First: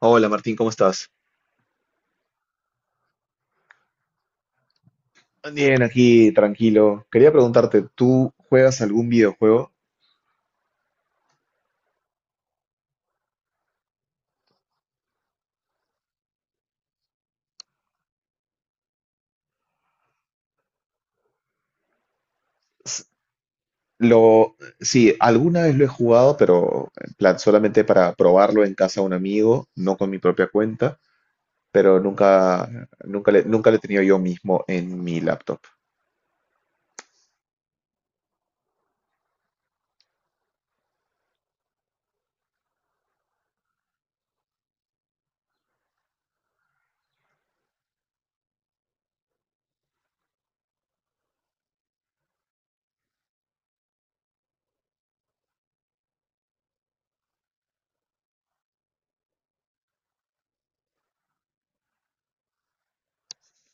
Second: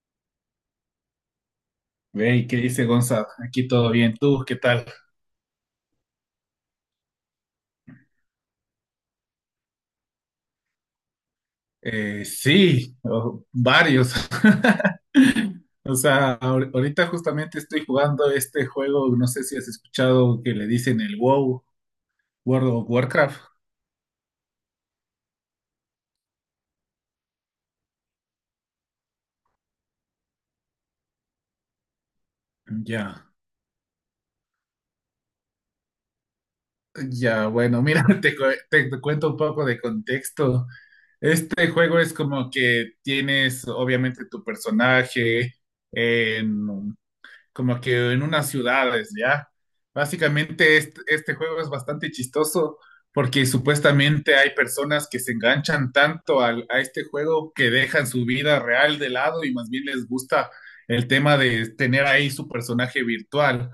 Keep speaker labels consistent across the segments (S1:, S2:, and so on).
S1: Hola Martín, ¿cómo estás?
S2: Hey, ¿qué dice Gonzalo? Aquí todo bien. ¿Tú qué tal?
S1: Bien, aquí tranquilo. Quería preguntarte, ¿tú juegas algún videojuego?
S2: Sí, varios. O sea, ahorita justamente estoy jugando este juego, no sé si has escuchado que le dicen el WoW, World of
S1: S-
S2: Warcraft.
S1: Sí, alguna vez lo he jugado, pero en plan solamente para probarlo en casa de un amigo, no con mi propia cuenta, pero nunca,
S2: Ya,
S1: nunca le, nunca lo he tenido yo mismo en mi laptop.
S2: ya, bueno, mira, te cuento un poco de contexto. Este juego es como que tienes obviamente tu personaje, como que en unas ciudades, ¿ya? Básicamente este juego es bastante chistoso porque supuestamente hay personas que se enganchan tanto a este juego que dejan su vida real de lado y más bien les gusta el tema de tener ahí su personaje virtual.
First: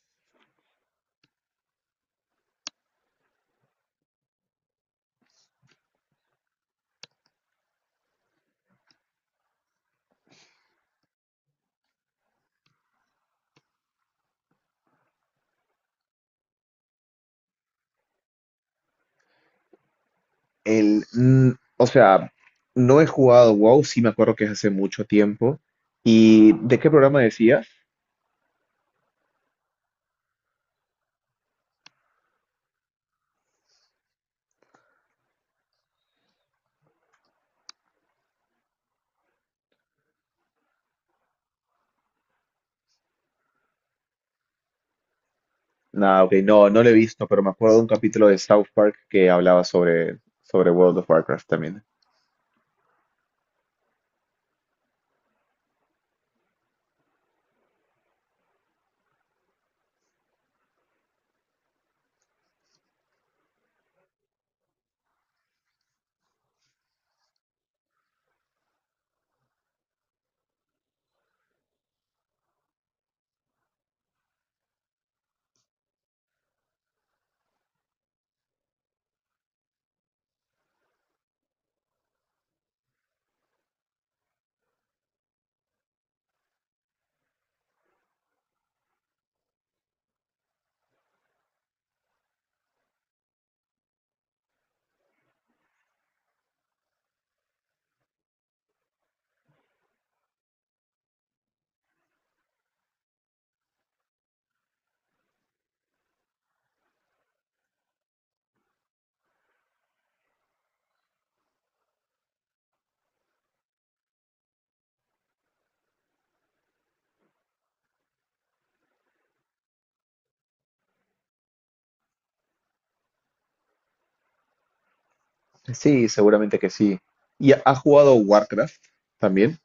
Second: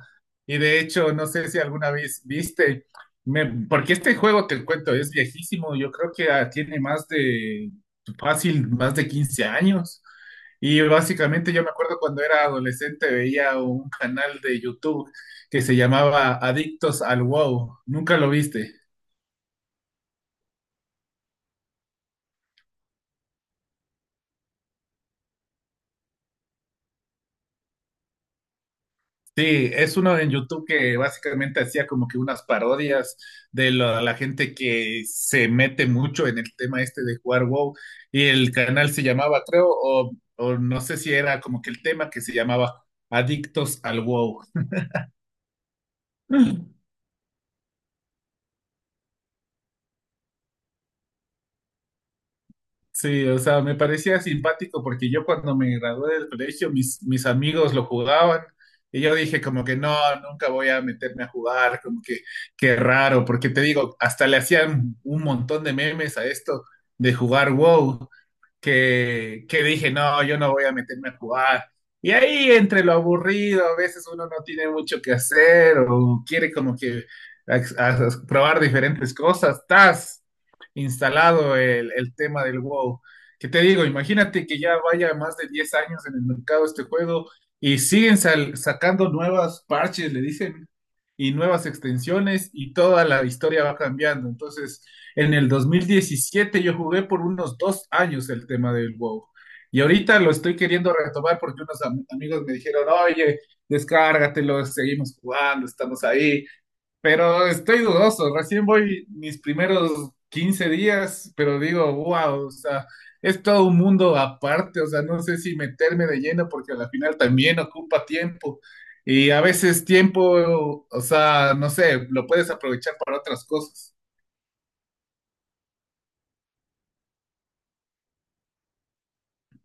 S2: Y de hecho, no sé si alguna vez viste, porque este juego te cuento es viejísimo, yo creo que tiene fácil, más de 15 años. Y básicamente yo me acuerdo cuando era adolescente veía un canal de YouTube que se llamaba Adictos al WoW. ¿Nunca lo viste?
S1: El, mm, o sea, no he jugado WoW, sí me acuerdo que es hace mucho tiempo. ¿Y de qué programa decías?
S2: Sí, es uno en YouTube que básicamente hacía como que unas parodias de la gente que se mete mucho en el tema este de jugar WoW. Y el canal se llamaba, creo, o no sé si era como que el tema que se llamaba Adictos al WoW.
S1: Nada, ok, no, no lo he visto, pero me acuerdo de un capítulo de South Park que hablaba sobre World of Warcraft también.
S2: Sí, o sea, me parecía simpático porque yo cuando me gradué del colegio, mis amigos lo jugaban y yo dije como que no, nunca voy a meterme a jugar, como que qué raro, porque te digo, hasta le hacían un montón de memes a esto de jugar WoW que dije, no, yo no voy a meterme a jugar. Y ahí entre lo aburrido, a veces uno no tiene mucho que hacer o quiere como que a probar diferentes cosas, estás instalado el tema del WoW. Que te digo, imagínate que ya vaya más de 10 años en el mercado este juego y siguen sacando nuevas parches, le dicen, y nuevas extensiones y toda la historia va cambiando. Entonces... En el 2017 yo jugué por unos 2 años el tema del WoW. Y ahorita lo estoy queriendo retomar porque unos amigos me dijeron, oye, descárgatelo, seguimos jugando, estamos ahí. Pero estoy dudoso, recién voy mis primeros 15 días, pero digo, wow, o sea, es todo un mundo aparte, o sea, no sé si meterme de lleno porque a la final también ocupa tiempo. Y a veces tiempo, o sea, no sé, lo puedes aprovechar para otras cosas.
S1: Sí, seguramente que sí. ¿Y ha jugado Warcraft también?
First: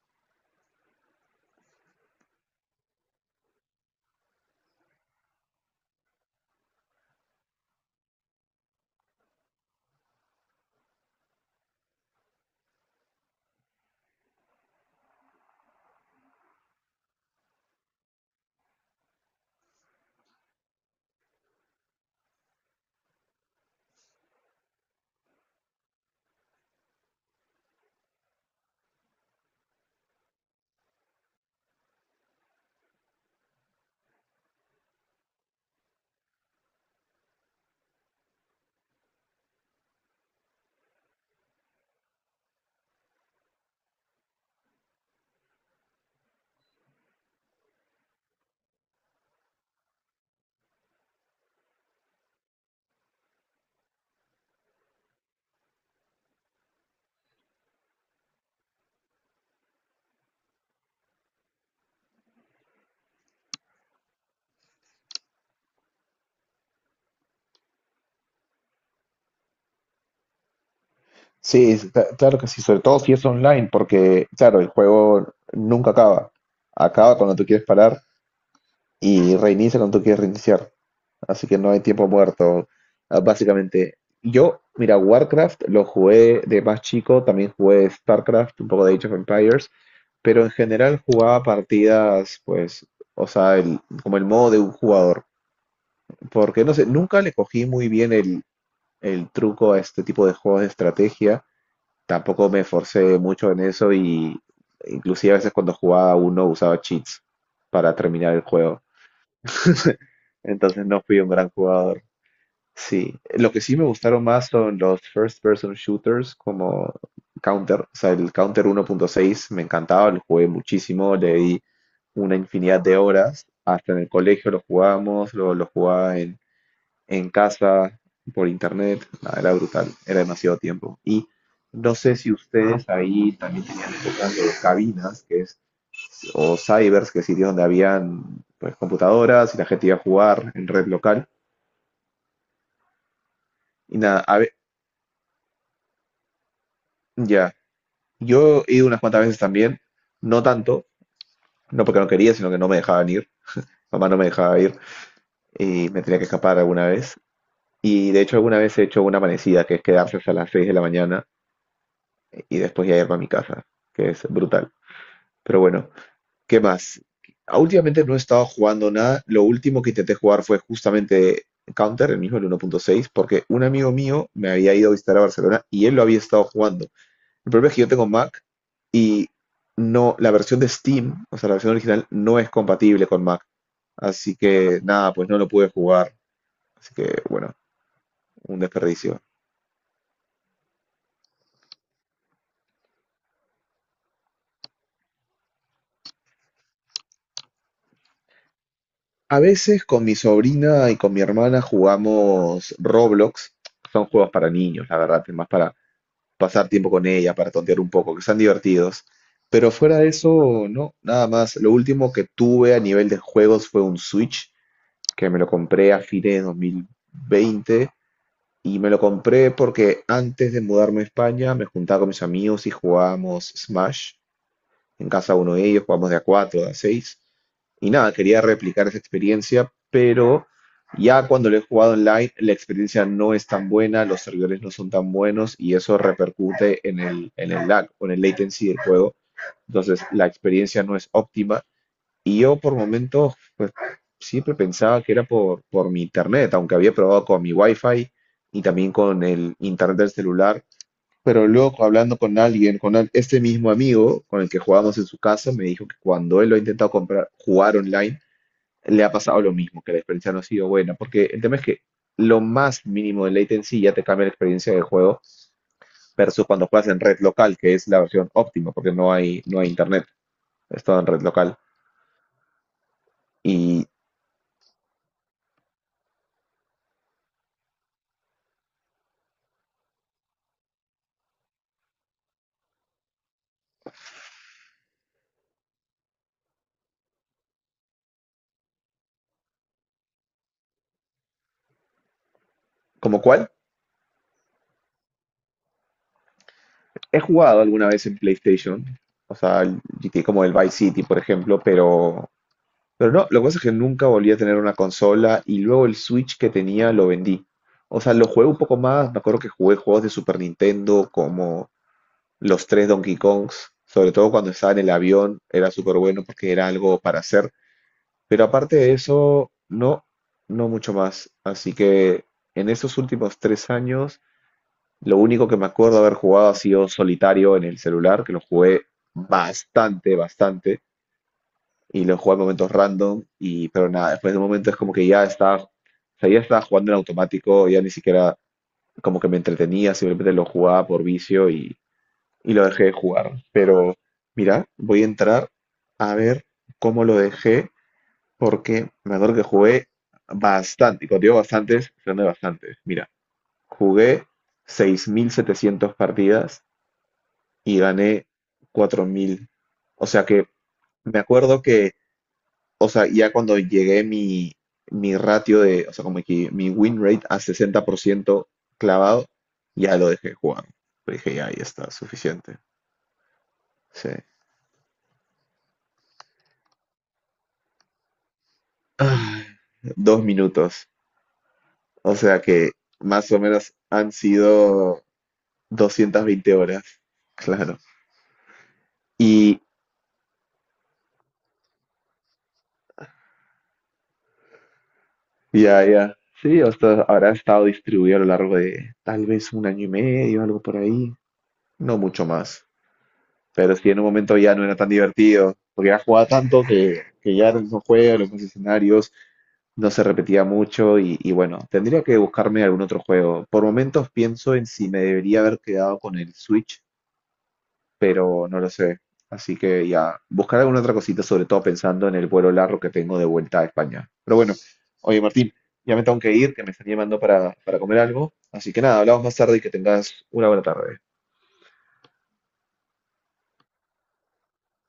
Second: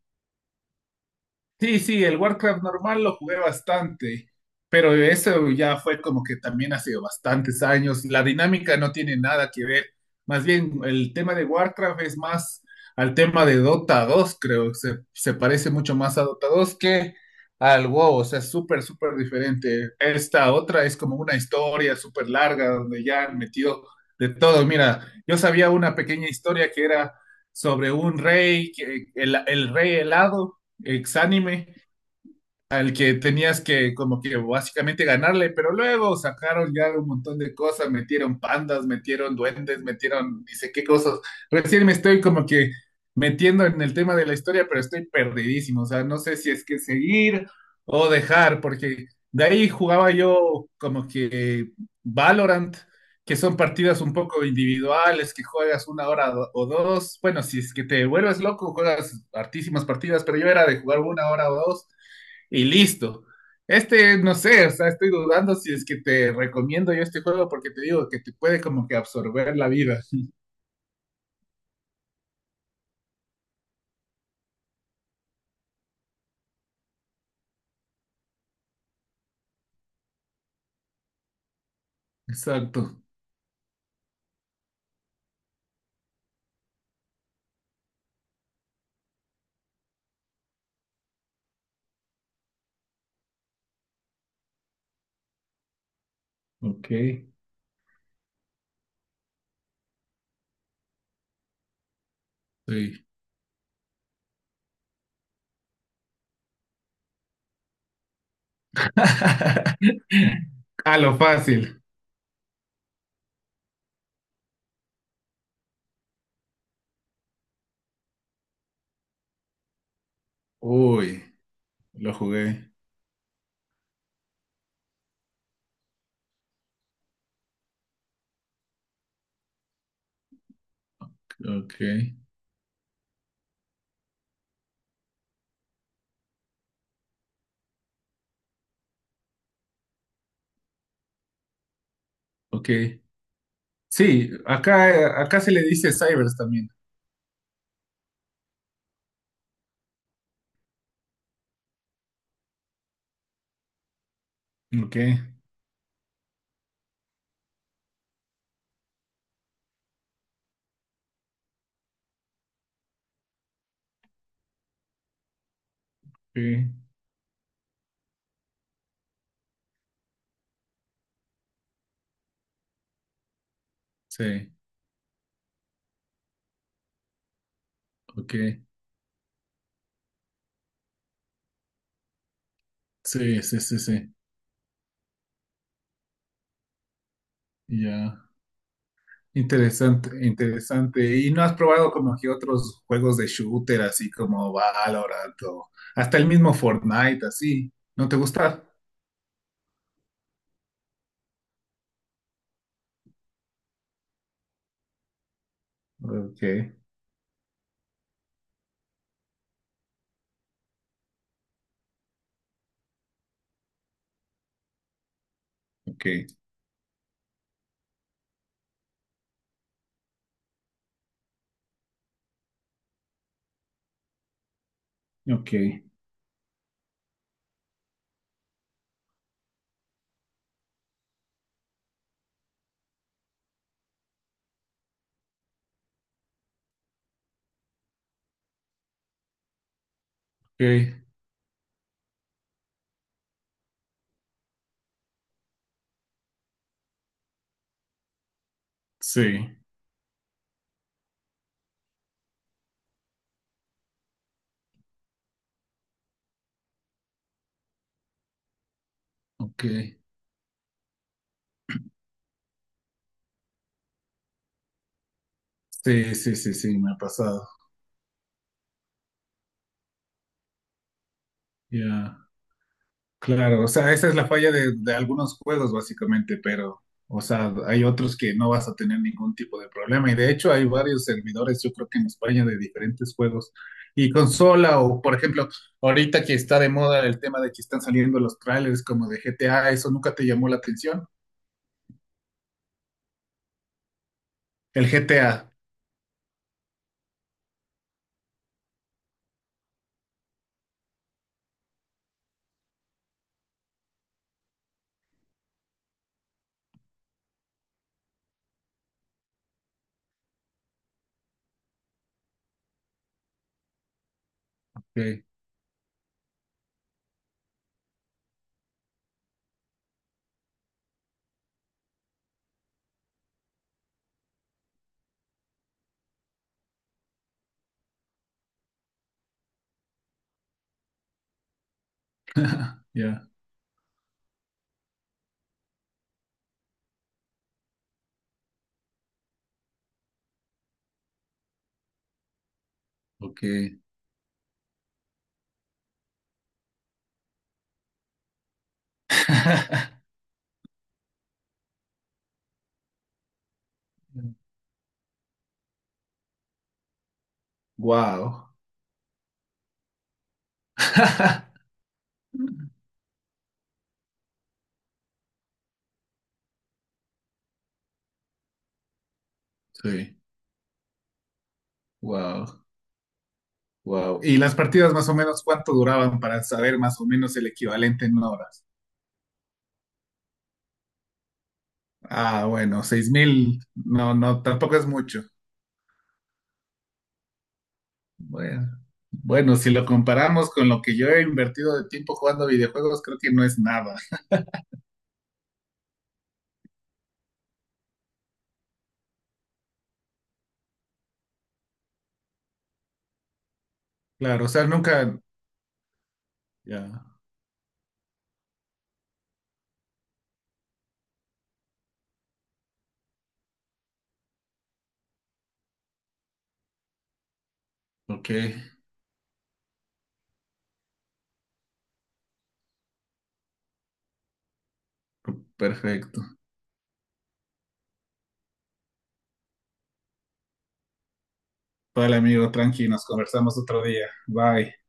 S2: Sí, sí, el Warcraft normal lo jugué bastante, pero eso ya fue como que también hace bastantes años. La dinámica no tiene nada que ver. Más bien, el tema de Warcraft es más al tema de Dota 2, creo. Se parece mucho más a Dota 2 que al WoW. O sea, es súper, súper diferente. Esta otra es como una historia súper larga donde ya han metido de todo. Mira, yo sabía una pequeña historia que era sobre un rey, el rey helado Exánime al que tenías que como que básicamente ganarle, pero luego sacaron ya un montón de cosas, metieron pandas, metieron duendes, metieron dice qué cosas. Recién me estoy como que metiendo en el tema de la historia, pero estoy perdidísimo, o sea, no sé si es que seguir o dejar, porque de ahí jugaba yo como que Valorant, que son partidas un poco individuales, que juegas una hora o dos, bueno, si es que te vuelves loco, juegas hartísimas partidas, pero yo era de jugar una hora o dos y listo. Este, no sé, o sea, estoy dudando si es que te recomiendo yo este juego porque te digo que te puede como que absorber la vida.
S1: Sí, claro que sí, sobre todo si es online, porque, claro, el juego nunca acaba. Acaba cuando tú quieres parar y reinicia cuando tú quieres reiniciar. Así que no hay tiempo muerto,
S2: Exacto.
S1: ah, básicamente. Yo, mira, Warcraft lo jugué de más chico, también jugué StarCraft, un poco de Age of Empires, pero en general jugaba partidas, pues, o sea, como el modo de un jugador. Porque no sé,
S2: Ok,
S1: nunca le cogí muy bien el truco a este tipo de juegos de estrategia. Tampoco me
S2: sí.
S1: esforcé mucho en eso y inclusive a veces cuando jugaba uno usaba cheats para terminar el juego. Entonces
S2: A
S1: no
S2: lo
S1: fui un gran
S2: fácil.
S1: jugador. Sí, lo que sí me gustaron más son los first person shooters como Counter, o sea, el Counter 1.6 me encantaba, lo jugué muchísimo,
S2: Uy,
S1: le di
S2: lo
S1: una
S2: jugué.
S1: infinidad de horas, hasta en el colegio lo jugábamos, luego lo jugaba en casa, por internet, nada, era brutal, era demasiado tiempo. Y
S2: Ok,
S1: no sé si ustedes ahí también tenían épocas de cabinas, que es, o cybers, que es sitio donde habían pues computadoras y la gente iba a jugar en red local.
S2: ok.
S1: Y nada,
S2: Sí, acá se le dice cybers también.
S1: ya. Yo he ido unas cuantas veces también, no tanto, no porque no quería, sino que no me dejaban ir. Mamá no me dejaba ir
S2: Ok,
S1: y me tenía que escapar alguna vez. Y de hecho alguna vez he hecho una amanecida, que es quedarse hasta las 6 de la mañana y después ya irme a mi casa, que es brutal. Pero bueno, ¿qué
S2: sí,
S1: más? Ah, últimamente no he estado jugando nada. Lo último que intenté jugar fue justamente Counter, el mismo el 1.6, porque un amigo mío me
S2: sí,
S1: había ido a visitar a Barcelona y él lo había estado jugando. El problema es que yo tengo
S2: ok.
S1: Mac y no, la versión de Steam, o sea, la versión original, no es compatible con
S2: Sí,
S1: Mac.
S2: sí, sí, sí.
S1: Así que nada, pues no lo pude jugar. Así que bueno,
S2: Ya.
S1: un desperdicio.
S2: Interesante, interesante. ¿Y no has probado como que otros juegos de shooter, así como Valorant o hasta el mismo Fortnite, así? ¿No te gusta?
S1: A veces con mi sobrina y con mi hermana jugamos Roblox. Son juegos para niños, la verdad, es más para
S2: Ok,
S1: pasar tiempo con ella, para tontear un poco, que están divertidos. Pero fuera de eso, no, nada más. Lo último que tuve a nivel de juegos fue un Switch, que me lo compré a
S2: ok,
S1: fines de 2020. Y me lo compré porque antes de mudarme a España me juntaba con mis amigos y jugábamos Smash. En casa
S2: ok,
S1: uno de ellos jugábamos de a 4 de a seis. Y nada, quería replicar esa experiencia, pero ya cuando lo he jugado online la experiencia no es tan buena, los servidores no son tan buenos y eso repercute en el lag o en el latency del juego. Entonces la experiencia no
S2: ok,
S1: es óptima y yo por momentos, pues siempre pensaba que era por mi internet, aunque había probado con mi wifi y también con el
S2: sí,
S1: internet del celular. Pero luego hablando con alguien, este mismo amigo con el que jugábamos en su casa, me dijo que cuando él lo ha intentado comprar, jugar online, le ha pasado lo
S2: ok,
S1: mismo, que la experiencia no ha sido buena, porque el tema es que lo más mínimo de latency ya te cambia la experiencia del juego
S2: sí, sí,
S1: versus
S2: sí,
S1: cuando
S2: sí,
S1: juegas
S2: me ha
S1: en red
S2: pasado.
S1: local, que es la versión óptima, porque no hay internet, es todo en red local.
S2: Ya. Claro, o
S1: ¿Y
S2: sea, esa es la falla de algunos juegos básicamente, pero, o sea, hay otros que no vas a tener ningún tipo de problema y de hecho hay varios servidores, yo creo que en España de diferentes juegos y consola o, por ejemplo, ahorita que está de moda el tema de que están saliendo los trailers como de GTA, ¿eso nunca te llamó la atención?
S1: como cuál?
S2: El GTA.
S1: He jugado alguna vez en PlayStation, o sea, el GTA como el Vice City, por ejemplo, pero no, lo que pasa es que nunca volví a tener una consola y luego el Switch que tenía lo vendí. O sea, lo jugué un poco más, me acuerdo que jugué juegos de Super Nintendo como los tres Donkey Kongs, sobre todo cuando estaba en el
S2: Ok,
S1: avión, era súper bueno porque era algo para hacer, pero aparte de eso, no, no mucho más. Así que en estos últimos 3 años... Lo único que me acuerdo haber jugado ha sido solitario en el celular, que lo jugué bastante, bastante, y lo jugué en momentos random,
S2: ya,
S1: y pero nada, después de un momento es como que ya estaba, o sea, ya estaba jugando en automático, ya ni siquiera como que me entretenía, simplemente lo jugaba por vicio y lo dejé de jugar.
S2: ok.
S1: Pero mira, voy a entrar a ver cómo lo dejé, porque me acuerdo que jugué bastante, y cuando digo bastantes, son de bastantes. Mira, jugué 6.700 partidas y gané
S2: Wow.
S1: 4.000. O sea que me acuerdo que, o sea, ya cuando llegué mi, mi ratio de, o sea, como que mi win rate a 60% clavado, ya lo
S2: Sí,
S1: dejé jugar. Dije, ya, ya está,
S2: wow.
S1: suficiente. Sí.
S2: Wow. ¿Y las partidas más o menos cuánto duraban para saber más o menos el equivalente en horas?
S1: Ay, 2 minutos. O sea
S2: Ah,
S1: que
S2: bueno, seis
S1: más o
S2: mil,
S1: menos han
S2: no, no, tampoco es
S1: sido
S2: mucho.
S1: 220 horas. Claro.
S2: Bueno, bueno,
S1: Y
S2: si lo comparamos con lo que yo he invertido de tiempo jugando videojuegos, creo que no es nada.
S1: ya, ya. Sí, o sea, habrá estado distribuido a lo largo de tal vez un año y medio, algo por ahí. No mucho más. Pero sí, en un momento
S2: Claro, o
S1: ya no
S2: sea,
S1: era tan
S2: nunca...
S1: divertido, porque ya jugaba tanto que,
S2: Ya,
S1: que ya era el mismo juego, los mismos escenarios, no se repetía mucho y bueno, tendría que buscarme algún otro juego. Por momentos pienso en si me debería haber quedado con el Switch,
S2: ok,
S1: pero no lo sé. Así que ya, buscar alguna otra cosita, sobre todo pensando en el vuelo largo que tengo de vuelta a España. Pero bueno, oye Martín, ya me tengo
S2: perfecto.
S1: que ir, que me están llamando para comer algo. Así que nada, hablamos más tarde y que tengas una buena tarde.
S2: Vale, amigo, tranqui, nos conversamos otro día. Bye.